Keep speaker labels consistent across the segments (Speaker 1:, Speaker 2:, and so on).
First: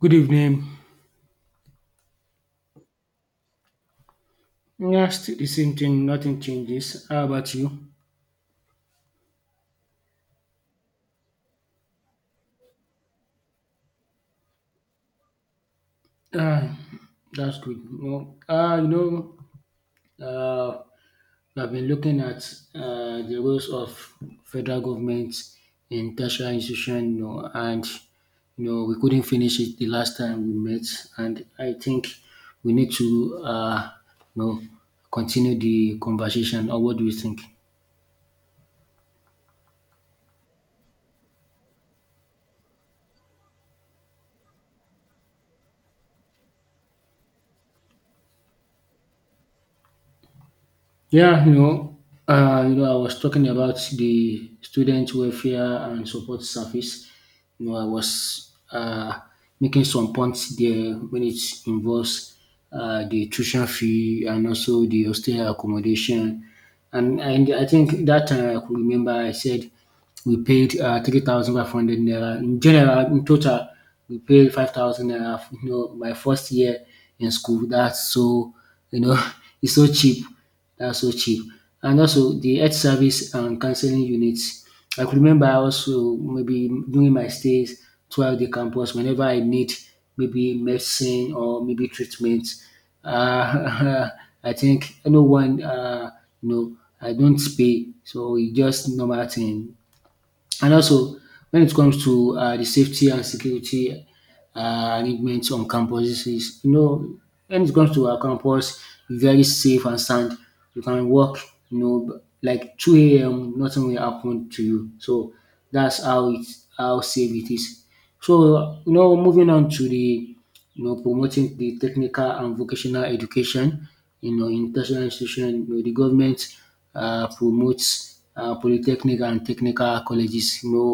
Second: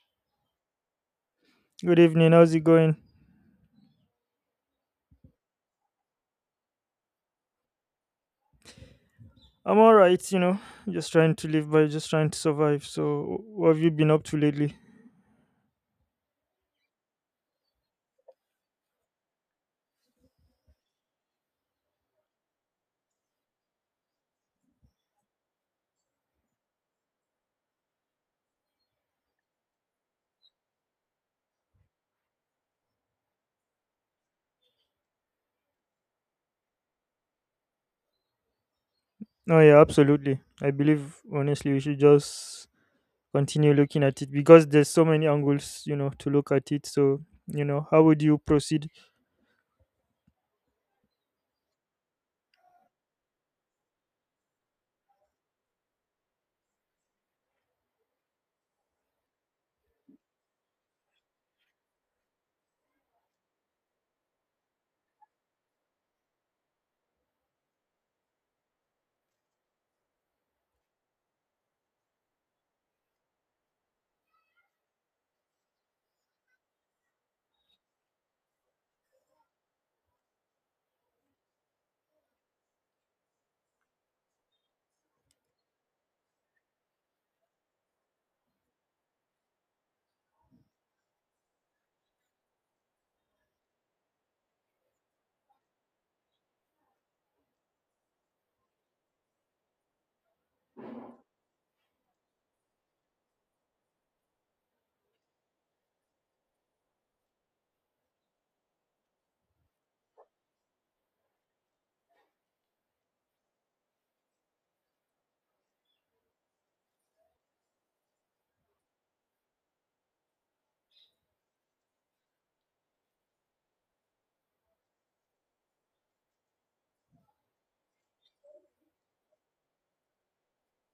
Speaker 1: Good evening.
Speaker 2: Good evening. How's it going?
Speaker 1: Yeah, still the same thing. Nothing changes. How about you?
Speaker 2: I'm all right, just trying to survive. So, what have you been up to lately?
Speaker 1: Ah, that's good. No, ah, you know, uh, I've been looking at the roles of federal government in tertiary institution, you know, and you know we couldn't finish it the last time we met, and I think we need to, you know, continue the conversation. Or what do you think?
Speaker 2: Oh, yeah, absolutely. I believe, honestly, we should just continue looking at it because there's so many angles to look at it. So, how would you proceed?
Speaker 1: Yeah, you know, I was talking about the student welfare and support service. You know, I was making some points there when it involves the tuition fee and also the hostel accommodation. And I think that time I could remember I said we paid 3,500 naira. In general, in total, we paid 5,000 naira, you know, my first year in school. That's so, you know, it's so cheap. That's so cheap. And also the health service and counseling units. I could remember also maybe during my stays throughout the campus, whenever I need maybe medicine or maybe treatment, uh, I think no one. I don't pay. So it's just normal thing. And also, when it comes to the safety and security arrangements on campuses, is you know, when it comes to our campus, very safe and sound. You can walk, you know, like 2 a.m., nothing will happen to you. So that's how it's how safe it is. So you know, moving on to promoting the technical and vocational education, you know, in tertiary institution, you know, the government promotes polytechnic and technical colleges. You know,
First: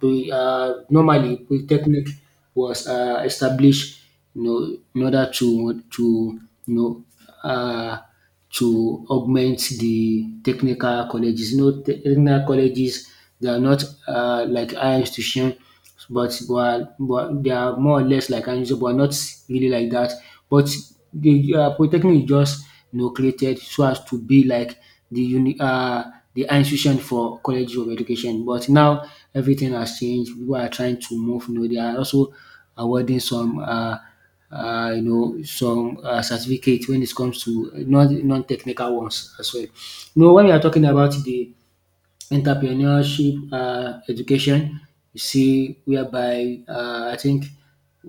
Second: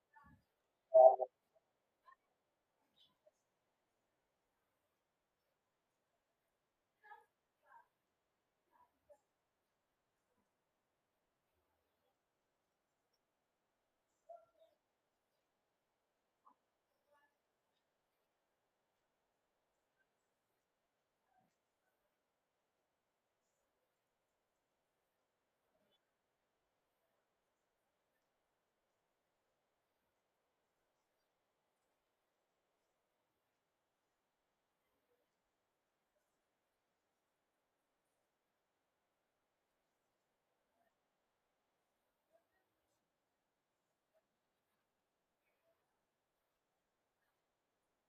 Speaker 1: the, uh, Normally polytechnic was established, you know, in order to you know. Uh, to augment the technical colleges. You know, technical colleges they are not like higher institution, but, but they are more or less like higher institution, but not really like that. But the polytechnic is just you know created so as to be like the uni uh, the higher institution for colleges of education. But now everything has changed. People are trying to move. You know, they are also awarding some. You know, some certificate when it comes to non technical ones as well. You know, when we are talking about the entrepreneurship education, you see whereby I think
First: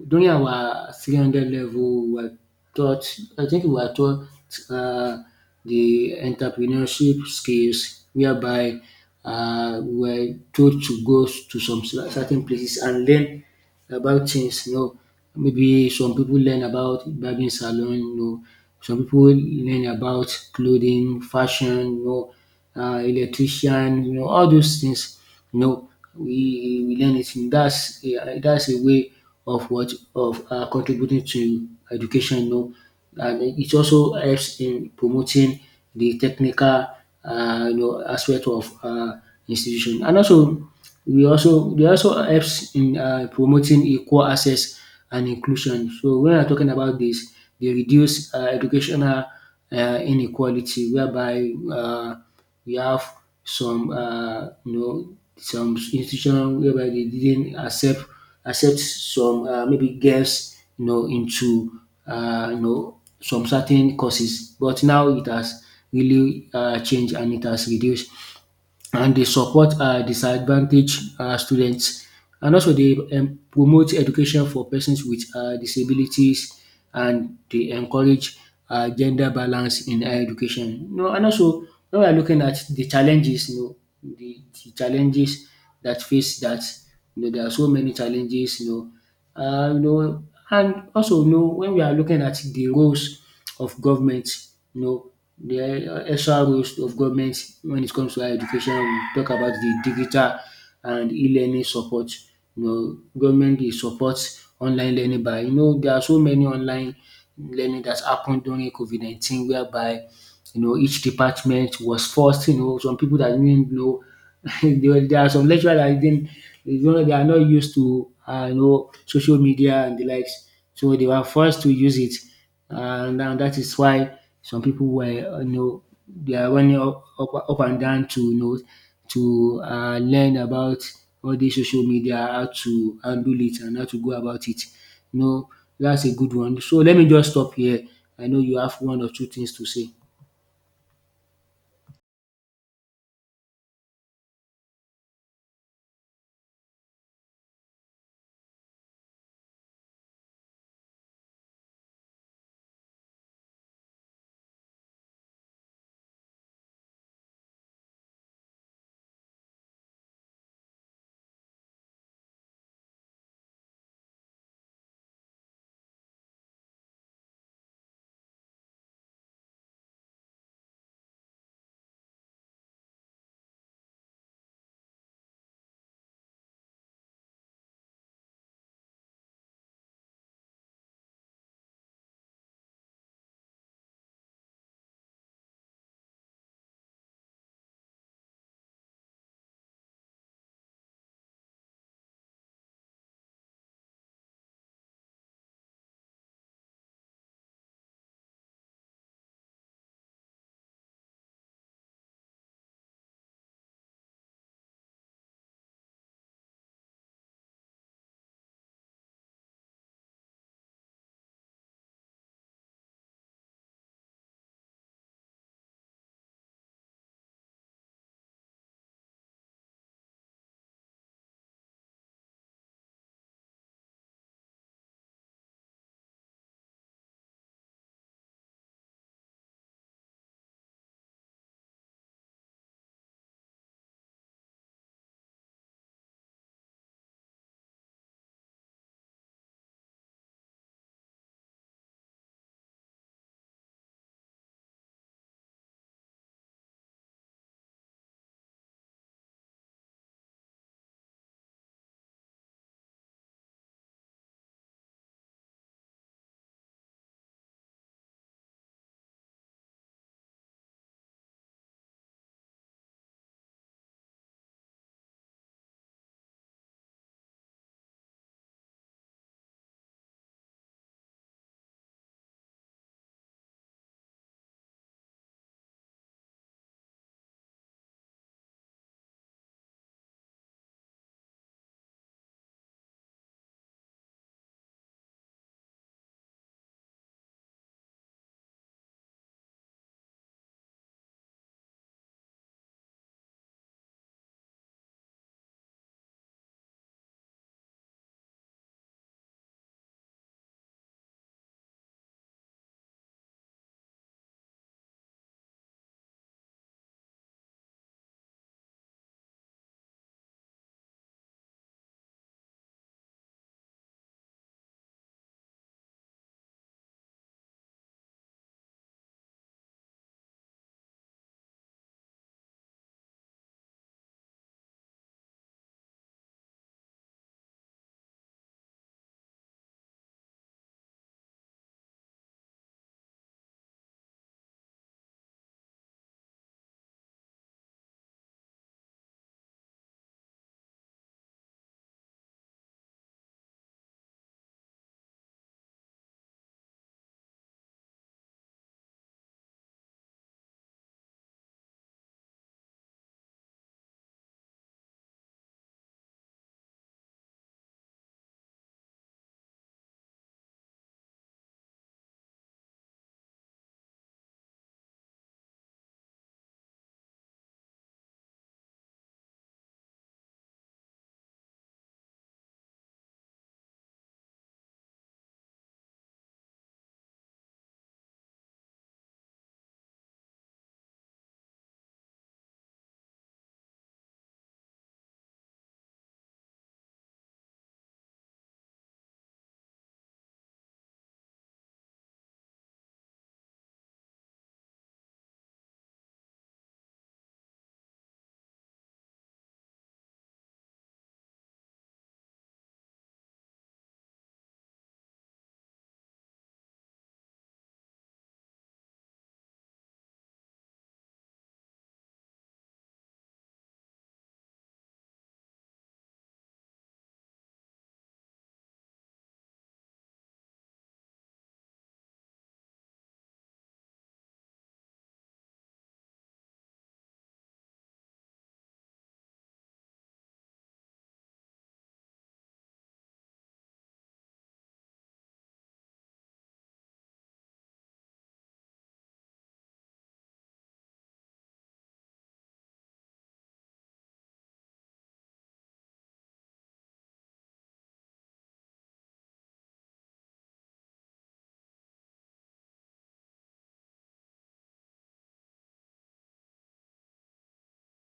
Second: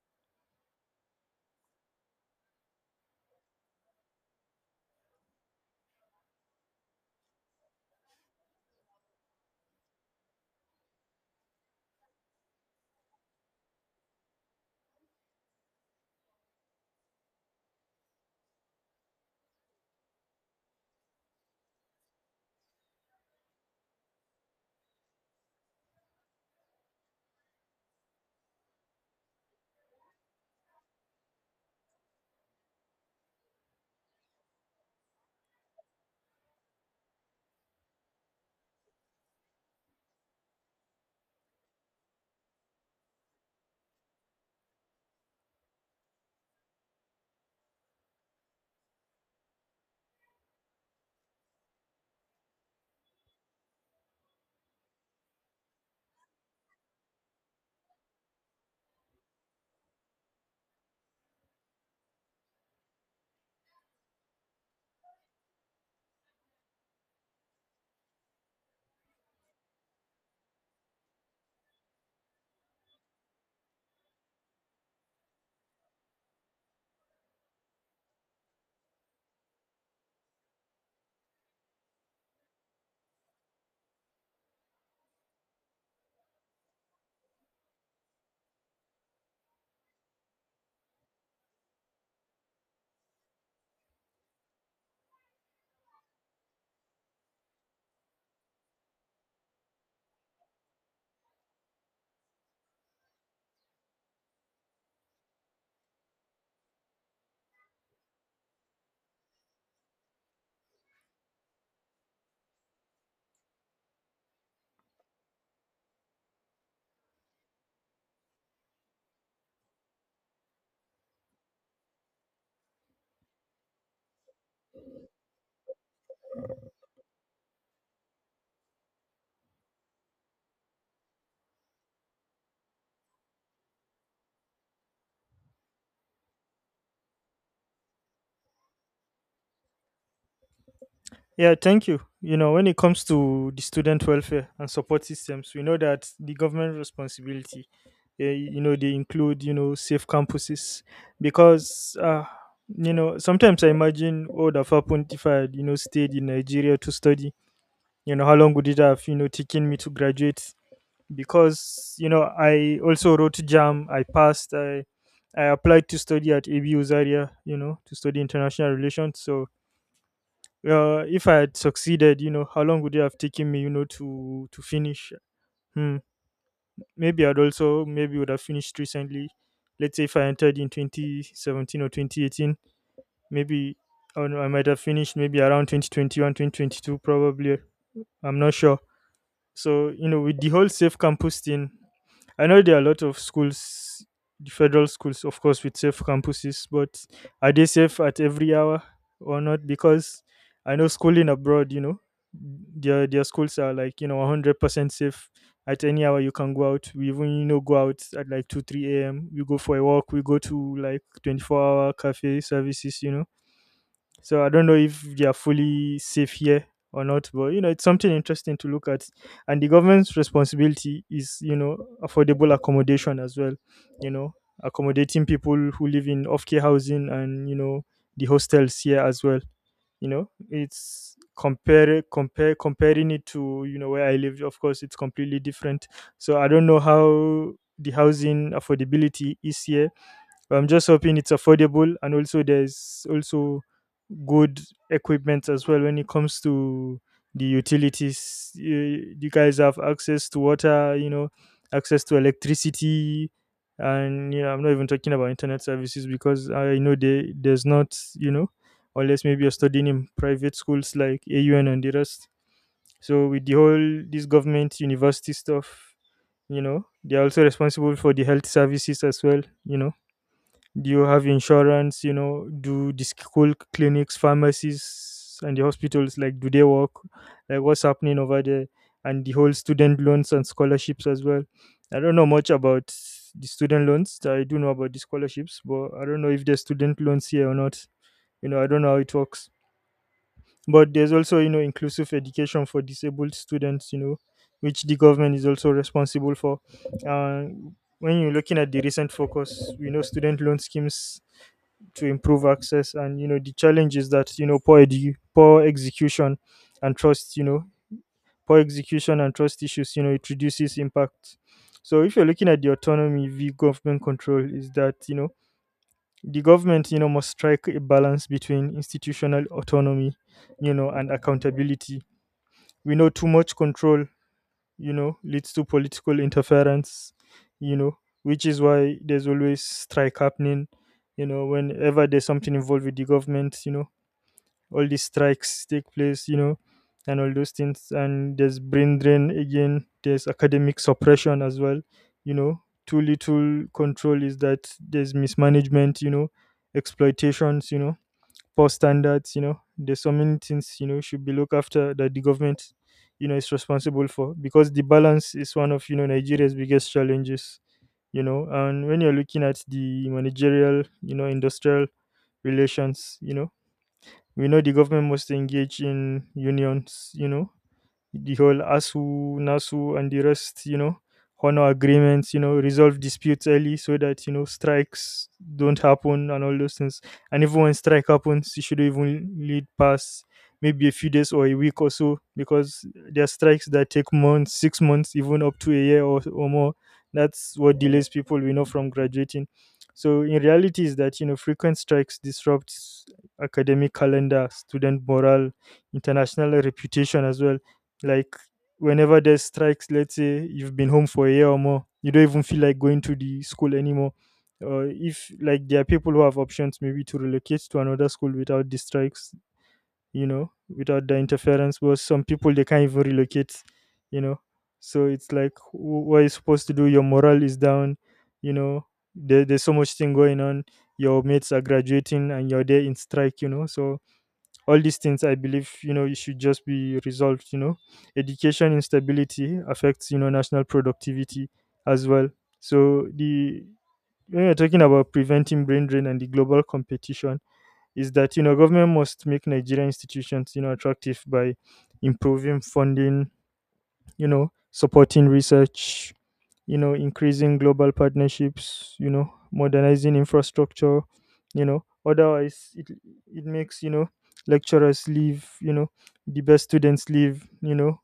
Speaker 1: during our 300 level we were taught taught um the entrepreneurship skills whereby we were told to go to some certain places and learn about things you know maybe some people learn about barbing salon you know some people learn about clothing, fashion you know electrician you know all those things. You know, we learn it. That's a way of what of contributing to education. You know, and it also helps in promoting the technical you know aspect of institution, and also we also they also helps in promoting equal access and inclusion. So when I'm talking about this, they reduce educational inequality whereby we have some you know some institution whereby they didn't accept some maybe girls you know into you know some certain courses but now it has really changed and it has reduced, and they support disadvantaged students, and also they promote education for persons with disabilities, and they encourage gender balance in higher education. You know and also when we are looking at the challenges you know the challenges that face that you know there are so many challenges you know uh, you know, and also you know when we are looking at the roles of government, you know, the extra roles of government when it comes to higher education, we talk about the digital and e-learning support. You know, government dey support online learning by you know there are so many online learning that happened during COVID 19 whereby you know each department was forced. You know, some people that didn't know there are some lecturer that didn't you know they are not used to you know social media and the likes, so they were forced to use it, and that is why some people were you know they are running up and down to you know to learn about all the social media, how to handle it and how to go about it. You know that's a good one. So let me just stop here. I know you have one or two things to say.
Speaker 2: Yeah, thank you. When it comes to the student welfare and support systems, we know that the government responsibility, eh, they include, safe campuses because, sometimes I imagine what would have happened if I had, stayed in Nigeria to study. How long would it have, taken me to graduate? Because, I also wrote JAM, I passed, I applied to study at ABU Zaria, to study international relations. So, if I had succeeded, how long would it have taken me, to finish? Hmm. Maybe I'd also maybe would have finished recently. Let's say if I entered in 2017 or 2018, maybe I don't know, I might have finished maybe around 2021, 2022, probably. I'm not sure. So, with the whole safe campus thing, I know there are a lot of schools, the federal schools, of course, with safe campuses, but are they safe at every hour or not? Because I know schooling abroad, their schools are like 100% safe. At any hour you can go out. We even go out at like 2 3 a.m. We go for a walk. We go to like 24-hour cafe services. So I don't know if they are fully safe here or not, but it's something interesting to look at. And the government's responsibility is, affordable accommodation as well, you know, accommodating people who live in off care housing and, the hostels here as well. It's compare compare comparing it to, where I live. Of course it's completely different. So I don't know how the housing affordability is here. I'm just hoping it's affordable, and also there's also good equipment as well when it comes to the utilities. You guys have access to water, access to electricity, and I'm not even talking about internet services because I know there's not, unless maybe you're studying in private schools like AUN and the rest. So with the whole this government university stuff, they're also responsible for the health services as well. Do you have insurance? Do the school clinics, pharmacies, and the hospitals, like, do they work? Like, what's happening over there? And the whole student loans and scholarships as well. I don't know much about the student loans. I do know about the scholarships, but I don't know if there's student loans here or not. I don't know how it works. But there's also inclusive education for disabled students, which the government is also responsible for. uh, when you're looking at the recent focus, we know student loan schemes to improve access, and the challenge is that, poor execution and trust. Poor execution and trust issues, it reduces impact. So if you're looking at the autonomy v government control, is that the government, must strike a balance between institutional autonomy, and accountability. We know too much control, leads to political interference, you know which is why there's always strike happening, whenever there's something involved with the government, all these strikes take place, and all those things. And there's brain drain again, there's academic suppression as well. Too little control is that there's mismanagement, exploitations, poor standards. There's so many things, should be looked after that the government, is responsible for, because the balance is one of, Nigeria's biggest challenges. And when you're looking at the managerial, industrial relations, we know the government must engage in unions, the whole ASU, NASU, and the rest, honor agreements, resolve disputes early, so that, strikes don't happen and all those things. And even when strike happens, it should even lead past maybe a few days or a week or so, because there are strikes that take months, 6 months, even up to a year or more. That's what delays people, we know, from graduating. So in reality is that, frequent strikes disrupts academic calendar, student morale, international reputation as well, like whenever there's strikes, let's say you've been home for a year or more, you don't even feel like going to the school anymore. Or, if like, there are people who have options maybe to relocate to another school without the strikes, without the interference. But some people they can't even relocate, you know. So it's like, what are you supposed to do? Your morale is down, you know. There's so much thing going on. Your mates are graduating and you're there in strike. So all these things I believe, it should just be resolved. Education instability affects, national productivity as well. So the, when you're talking about preventing brain drain and the global competition, is that government must make Nigerian institutions attractive by improving funding, supporting research, increasing global partnerships, modernizing infrastructure. Otherwise, it makes lecturers leave, the best students leave,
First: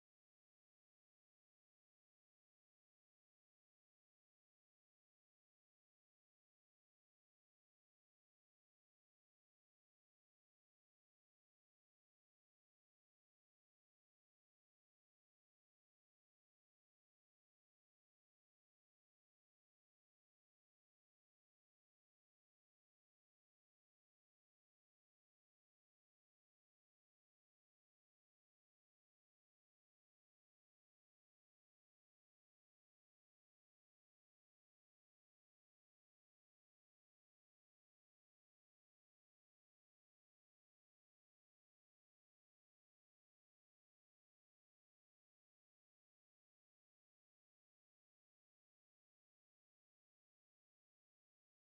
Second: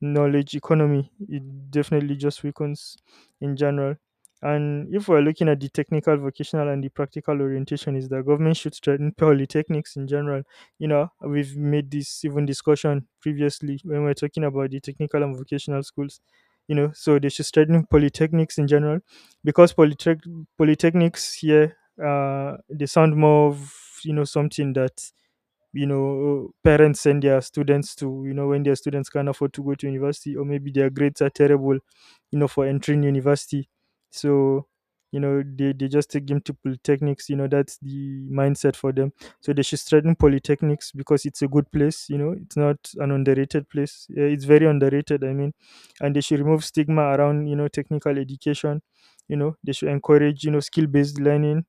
Speaker 2: knowledge economy. It definitely just weakens in general. And if we're looking at the technical, vocational, and the practical orientation, is that government should strengthen polytechnics in general. We've made this even discussion previously when we are talking about the technical and vocational schools. So they should strengthen polytechnics in general, because polytechnics here, they sound more of something that parents send their students to when their students can't afford to go to university or maybe their grades are terrible, for entering university. So they just take them to polytechnics, that's the mindset for them. So they should strengthen polytechnics because it's a good place, it's not an underrated place. Yeah, it's very underrated, I mean. And they should remove stigma around, technical education. They should encourage, skill based learning,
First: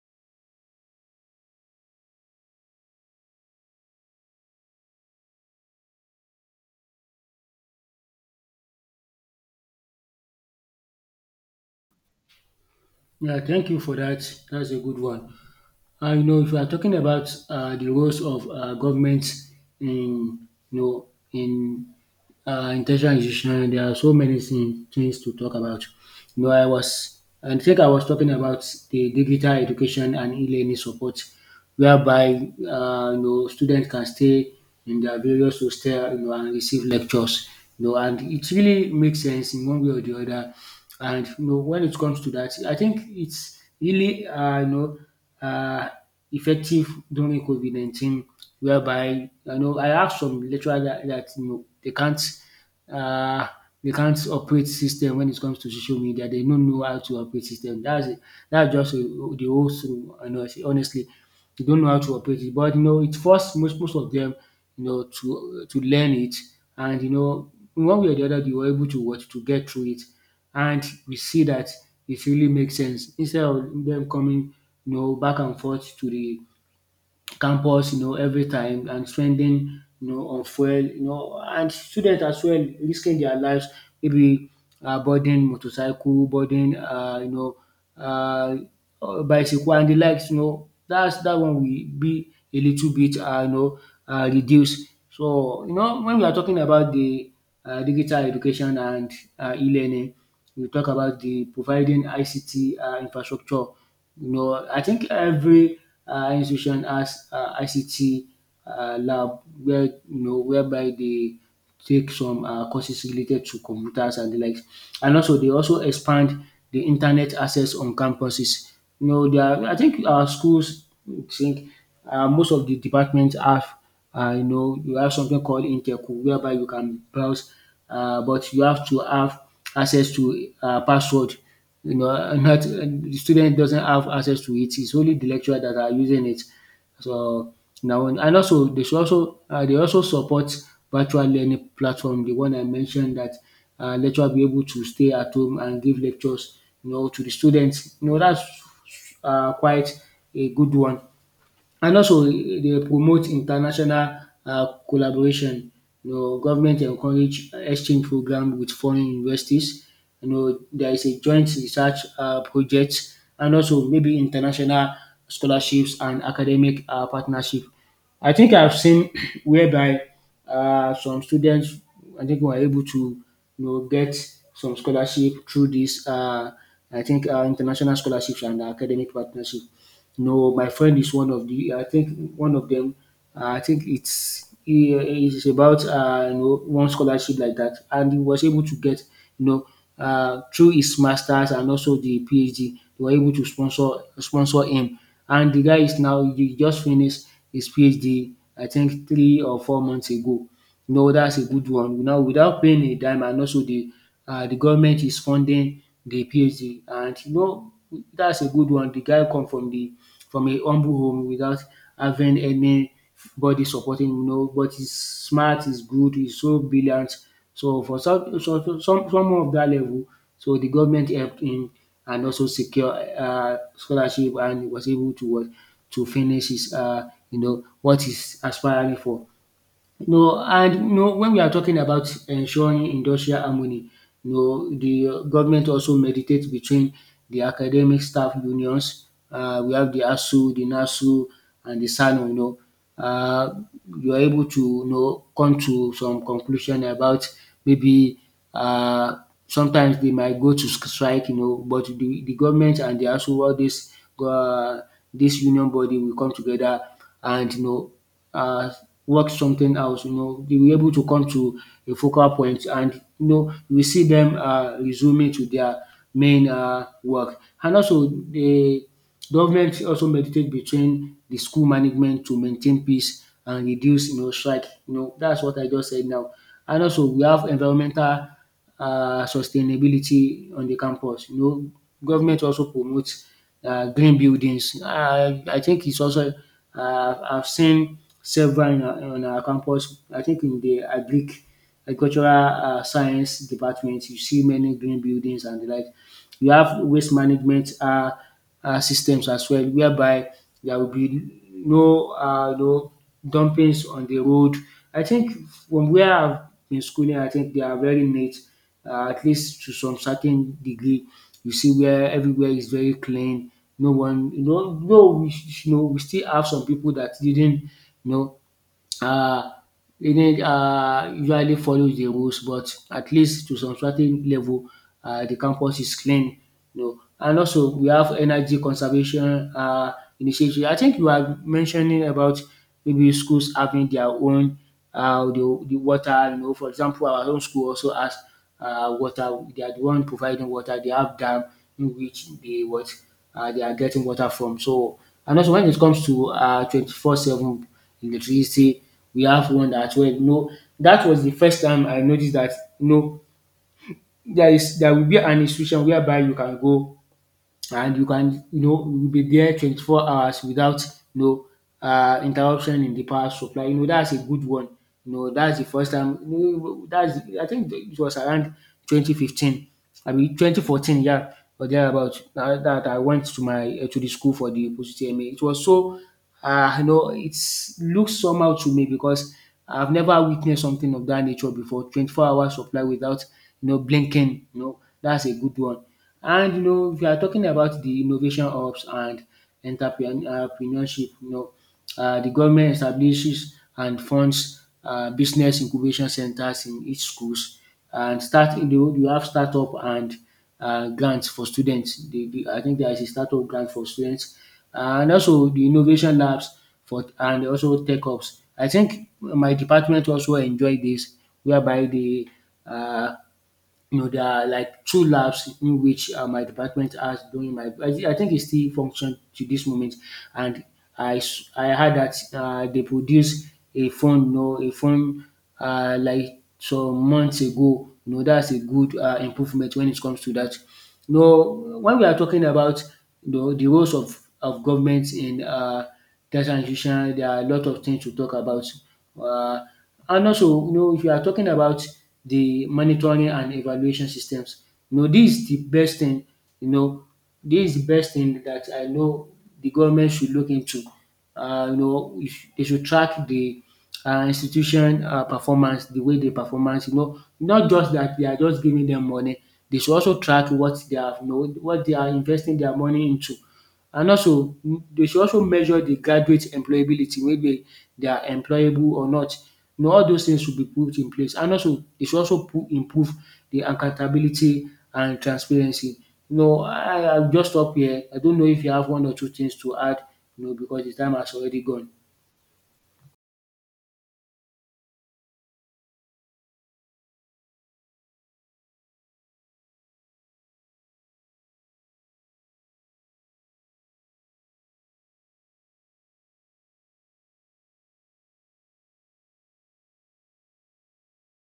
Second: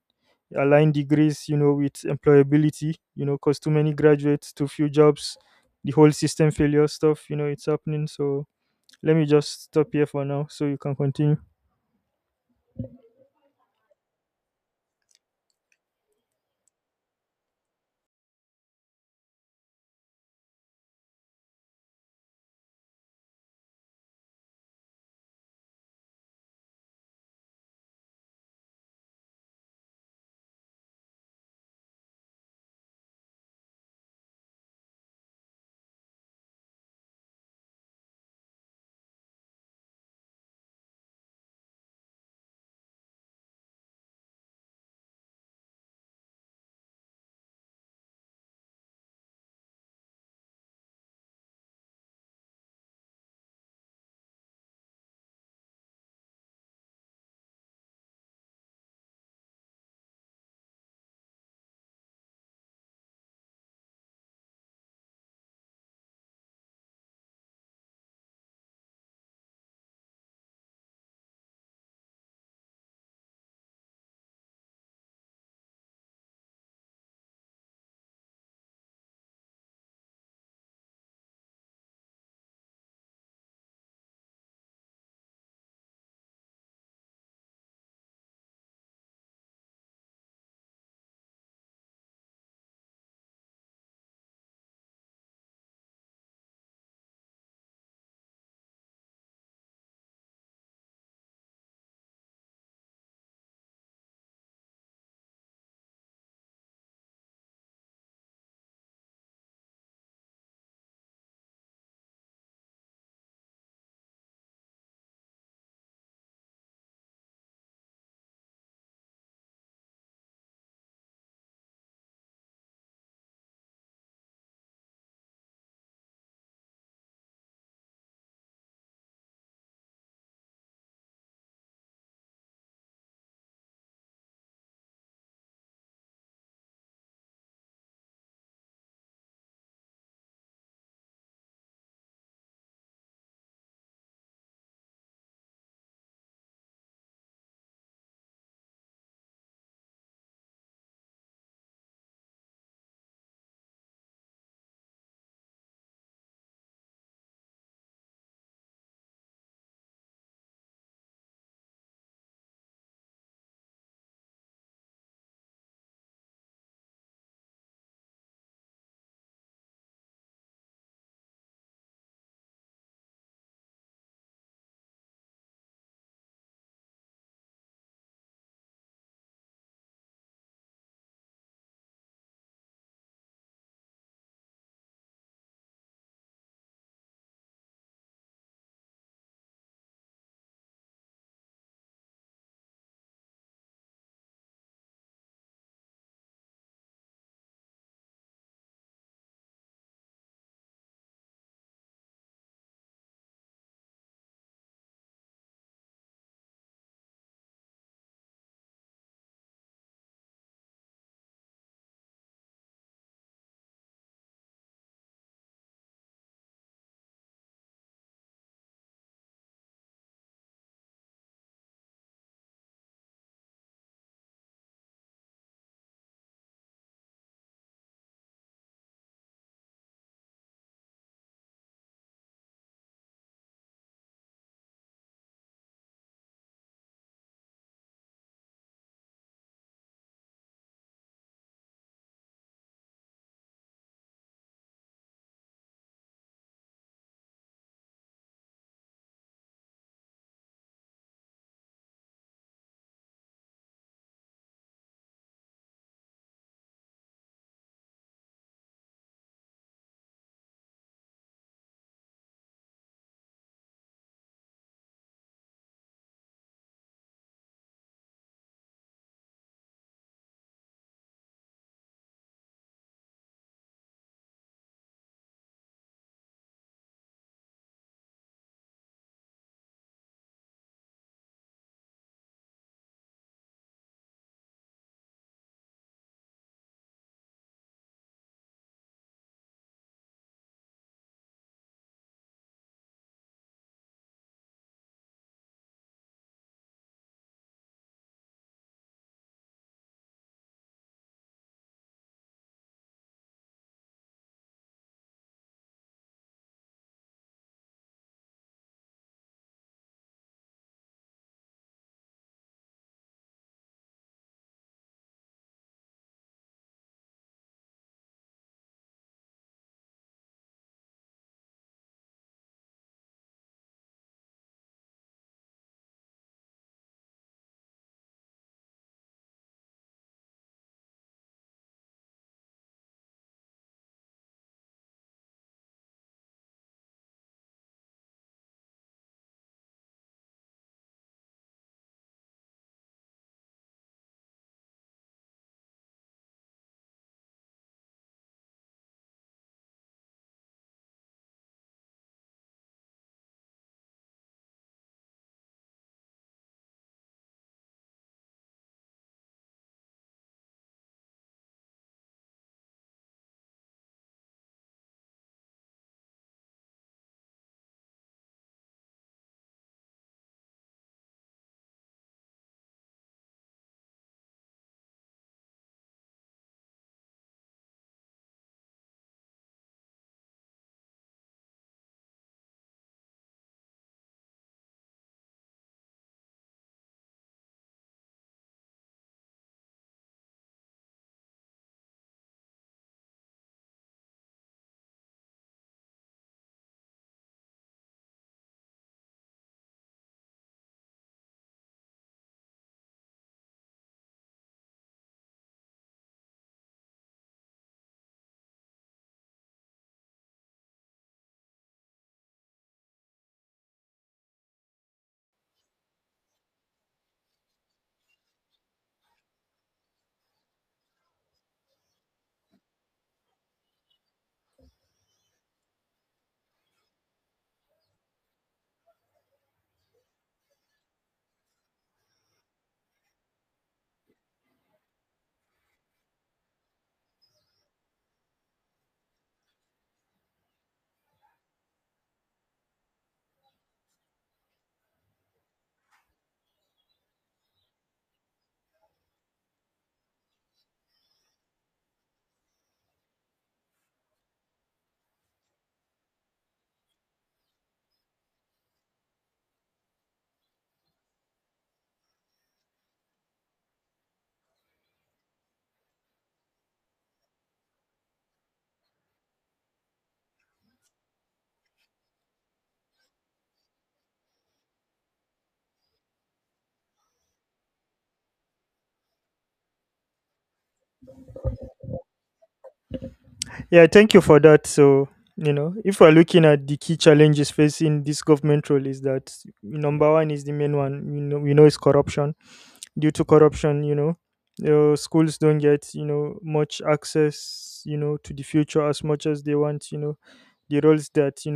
Speaker 2: align degrees, with employability, because too many graduates, too few jobs, the whole system failure stuff, it's happening. So let me just stop here for now so you can continue.
Speaker 1: Yeah, thank you for that. That's a good one. You know, if you are talking about the roles of government in, you know, in intentional institution, there are so many things to talk about. You know, I think I was talking about the digital education and e-learning support, whereby you know students can stay in their various hostel, you know, and receive lectures. You know, and it really makes sense in one way or the other. And you know, when it comes to that, I think it's really uh, effective during COVID 19 whereby you know I have some lecturer that dat you know um they can't operate system when it comes to social media. They don't know how to operate system. That's just the whole thing. Honestly. Honestly, they don't know how to operate it. But you know it forced most of them, you know to learn it and you know in one way or the other they were able to what to get through it. And we see that it really makes sense instead of them coming you know back and forth to the campus you know every time and spending you know on fuel you know and students as well risking their lives maybe boarding motorcycle, boarding um bicycle and the likes you know dats that one will be a little bit reduced. So you know when we are talking about the digital education and e-learning we talk about the providing ICT infrastructure, you know, I think every institution has ICT lab where you know whereby they take some courses related to computers and the likes, and also they also expand the internet access on campuses. You know, there are, I think our schools think most of the departments have you know you have something called interco whereby you can browse, but you have to have access to password you know, and the student doesn't have access to it. It's only the lecturer that are using it. So now and also they should also they also support virtual learning platform, the one I mentioned that lecturer be able to stay at home and give lectures, you know, to the students. You know, that's quite a good one. And also they promote international collaboration. You know government encourage exchange program with foreign universities. You know there is a joint research project, and also maybe international scholarships and academic partnership. I think I've seen whereby some students I think were able to you know get some scholarship through this I think international scholarships and academic partnership. No, my friend is one of the. I think one of them. I think it's he is about you know one scholarship like that, and he was able to get you know through his masters and also the PhD. They were able to sponsor him, and the guy is now he just finished his PhD, I think 3 or 4 months ago. You know that's a good one. Now without paying a dime and also the government is funding the PhD and you know that's a good one. The guy come from the from a humble home without having anybody supporting you know but he's smart, he's good, he's so brilliant. So for some so, so, some someone of that level, so the government helped him and also secure scholarship and he was able to what to finish his you know what he's aspiring for. No, and no when we are talking about ensuring industrial harmony, no, know, the government also meditates between the academic staff unions. We have the ASU, the NASU, and the SANU, you know. uh, you are able to you know come to some conclusion about maybe uh sometimes they might go to strike you know but the government and the ASU, all this uh union body will come together and you know uh, work something else. They were able to come to a focal point and we see them resuming to their main work. And also the government also mediate between the school management to maintain peace and reduce strike. That's what I just said now. And also we have environmental sustainability on the campus. Government also promotes green buildings. I think it's also I've seen several in our on our campus. I think in the agricultural science department you see many green buildings and the like. You have waste management systems as well whereby there will be no dumpings on the road. I think from where I've been schooling I think they are very neat at least to some certain degree. You see where everywhere is very clean, no one though we sh- you know, we still have some people that didn't you know uh, Union usually follows the rules, but at least to some certain level, the campus is clean. And also we have energy conservation initiative. I think you are mentioning about maybe schools having their own the water. For example, our own school also has water. They are the one providing water. They have dam in which they what they are getting water from. So and also when it comes to 24/7 electricity. We have one as well, no. That was the first time I noticed that, no. There will be an institution whereby you can go and you can you be there 24 hours without you know interruption in the power supply. That's a good one. That's the first time. You know, that's i think it was around 2015. I mean 2014, yeah, or thereabout that I went to my to the school for the post tma. It was so it looks somehow to me because I've never witnessed something of that nature before 24-hour supply without blinking. That's a good one. And if you are talking about the innovation hubs and entrepreneurship, the government establishes and funds business incubation centers in each schools and start you know you have startup and grants for students. I think there is a startup grant for students and also the innovation labs for and also tech hubs. I think my department also enjoy this whereby they uh, there are like two labs in which my department has during my. I think it still functions to this moment, and I heard that they produce a phone, a phone like some months ago. That's a good improvement when it comes to that. When we are talking about the roles of government in terms and conditions, there are a lot of things to talk about. Uh, and also, if you are talking about the monitoring and evaluation systems, this is the best thing, you know, this is the best thing that I know the government should look into. If they should track the institution performance, the way they performance, not just that they are just giving them money, they should also track what they have, what they are investing their money into. And also dey should also measure de graduate employability whether they are employable or not. All those things should be put in place and also dey should also improve de accountability and transparency. I will just stop here. I don't know if you have one or two things to add because de time has already gone.
Speaker 2: Yeah, thank you for that. So if we're looking at the key challenges facing this government role, is that number one is the main one, we know, is corruption. Due to corruption, schools don't get, much access, to the future as much as they want, the roles that you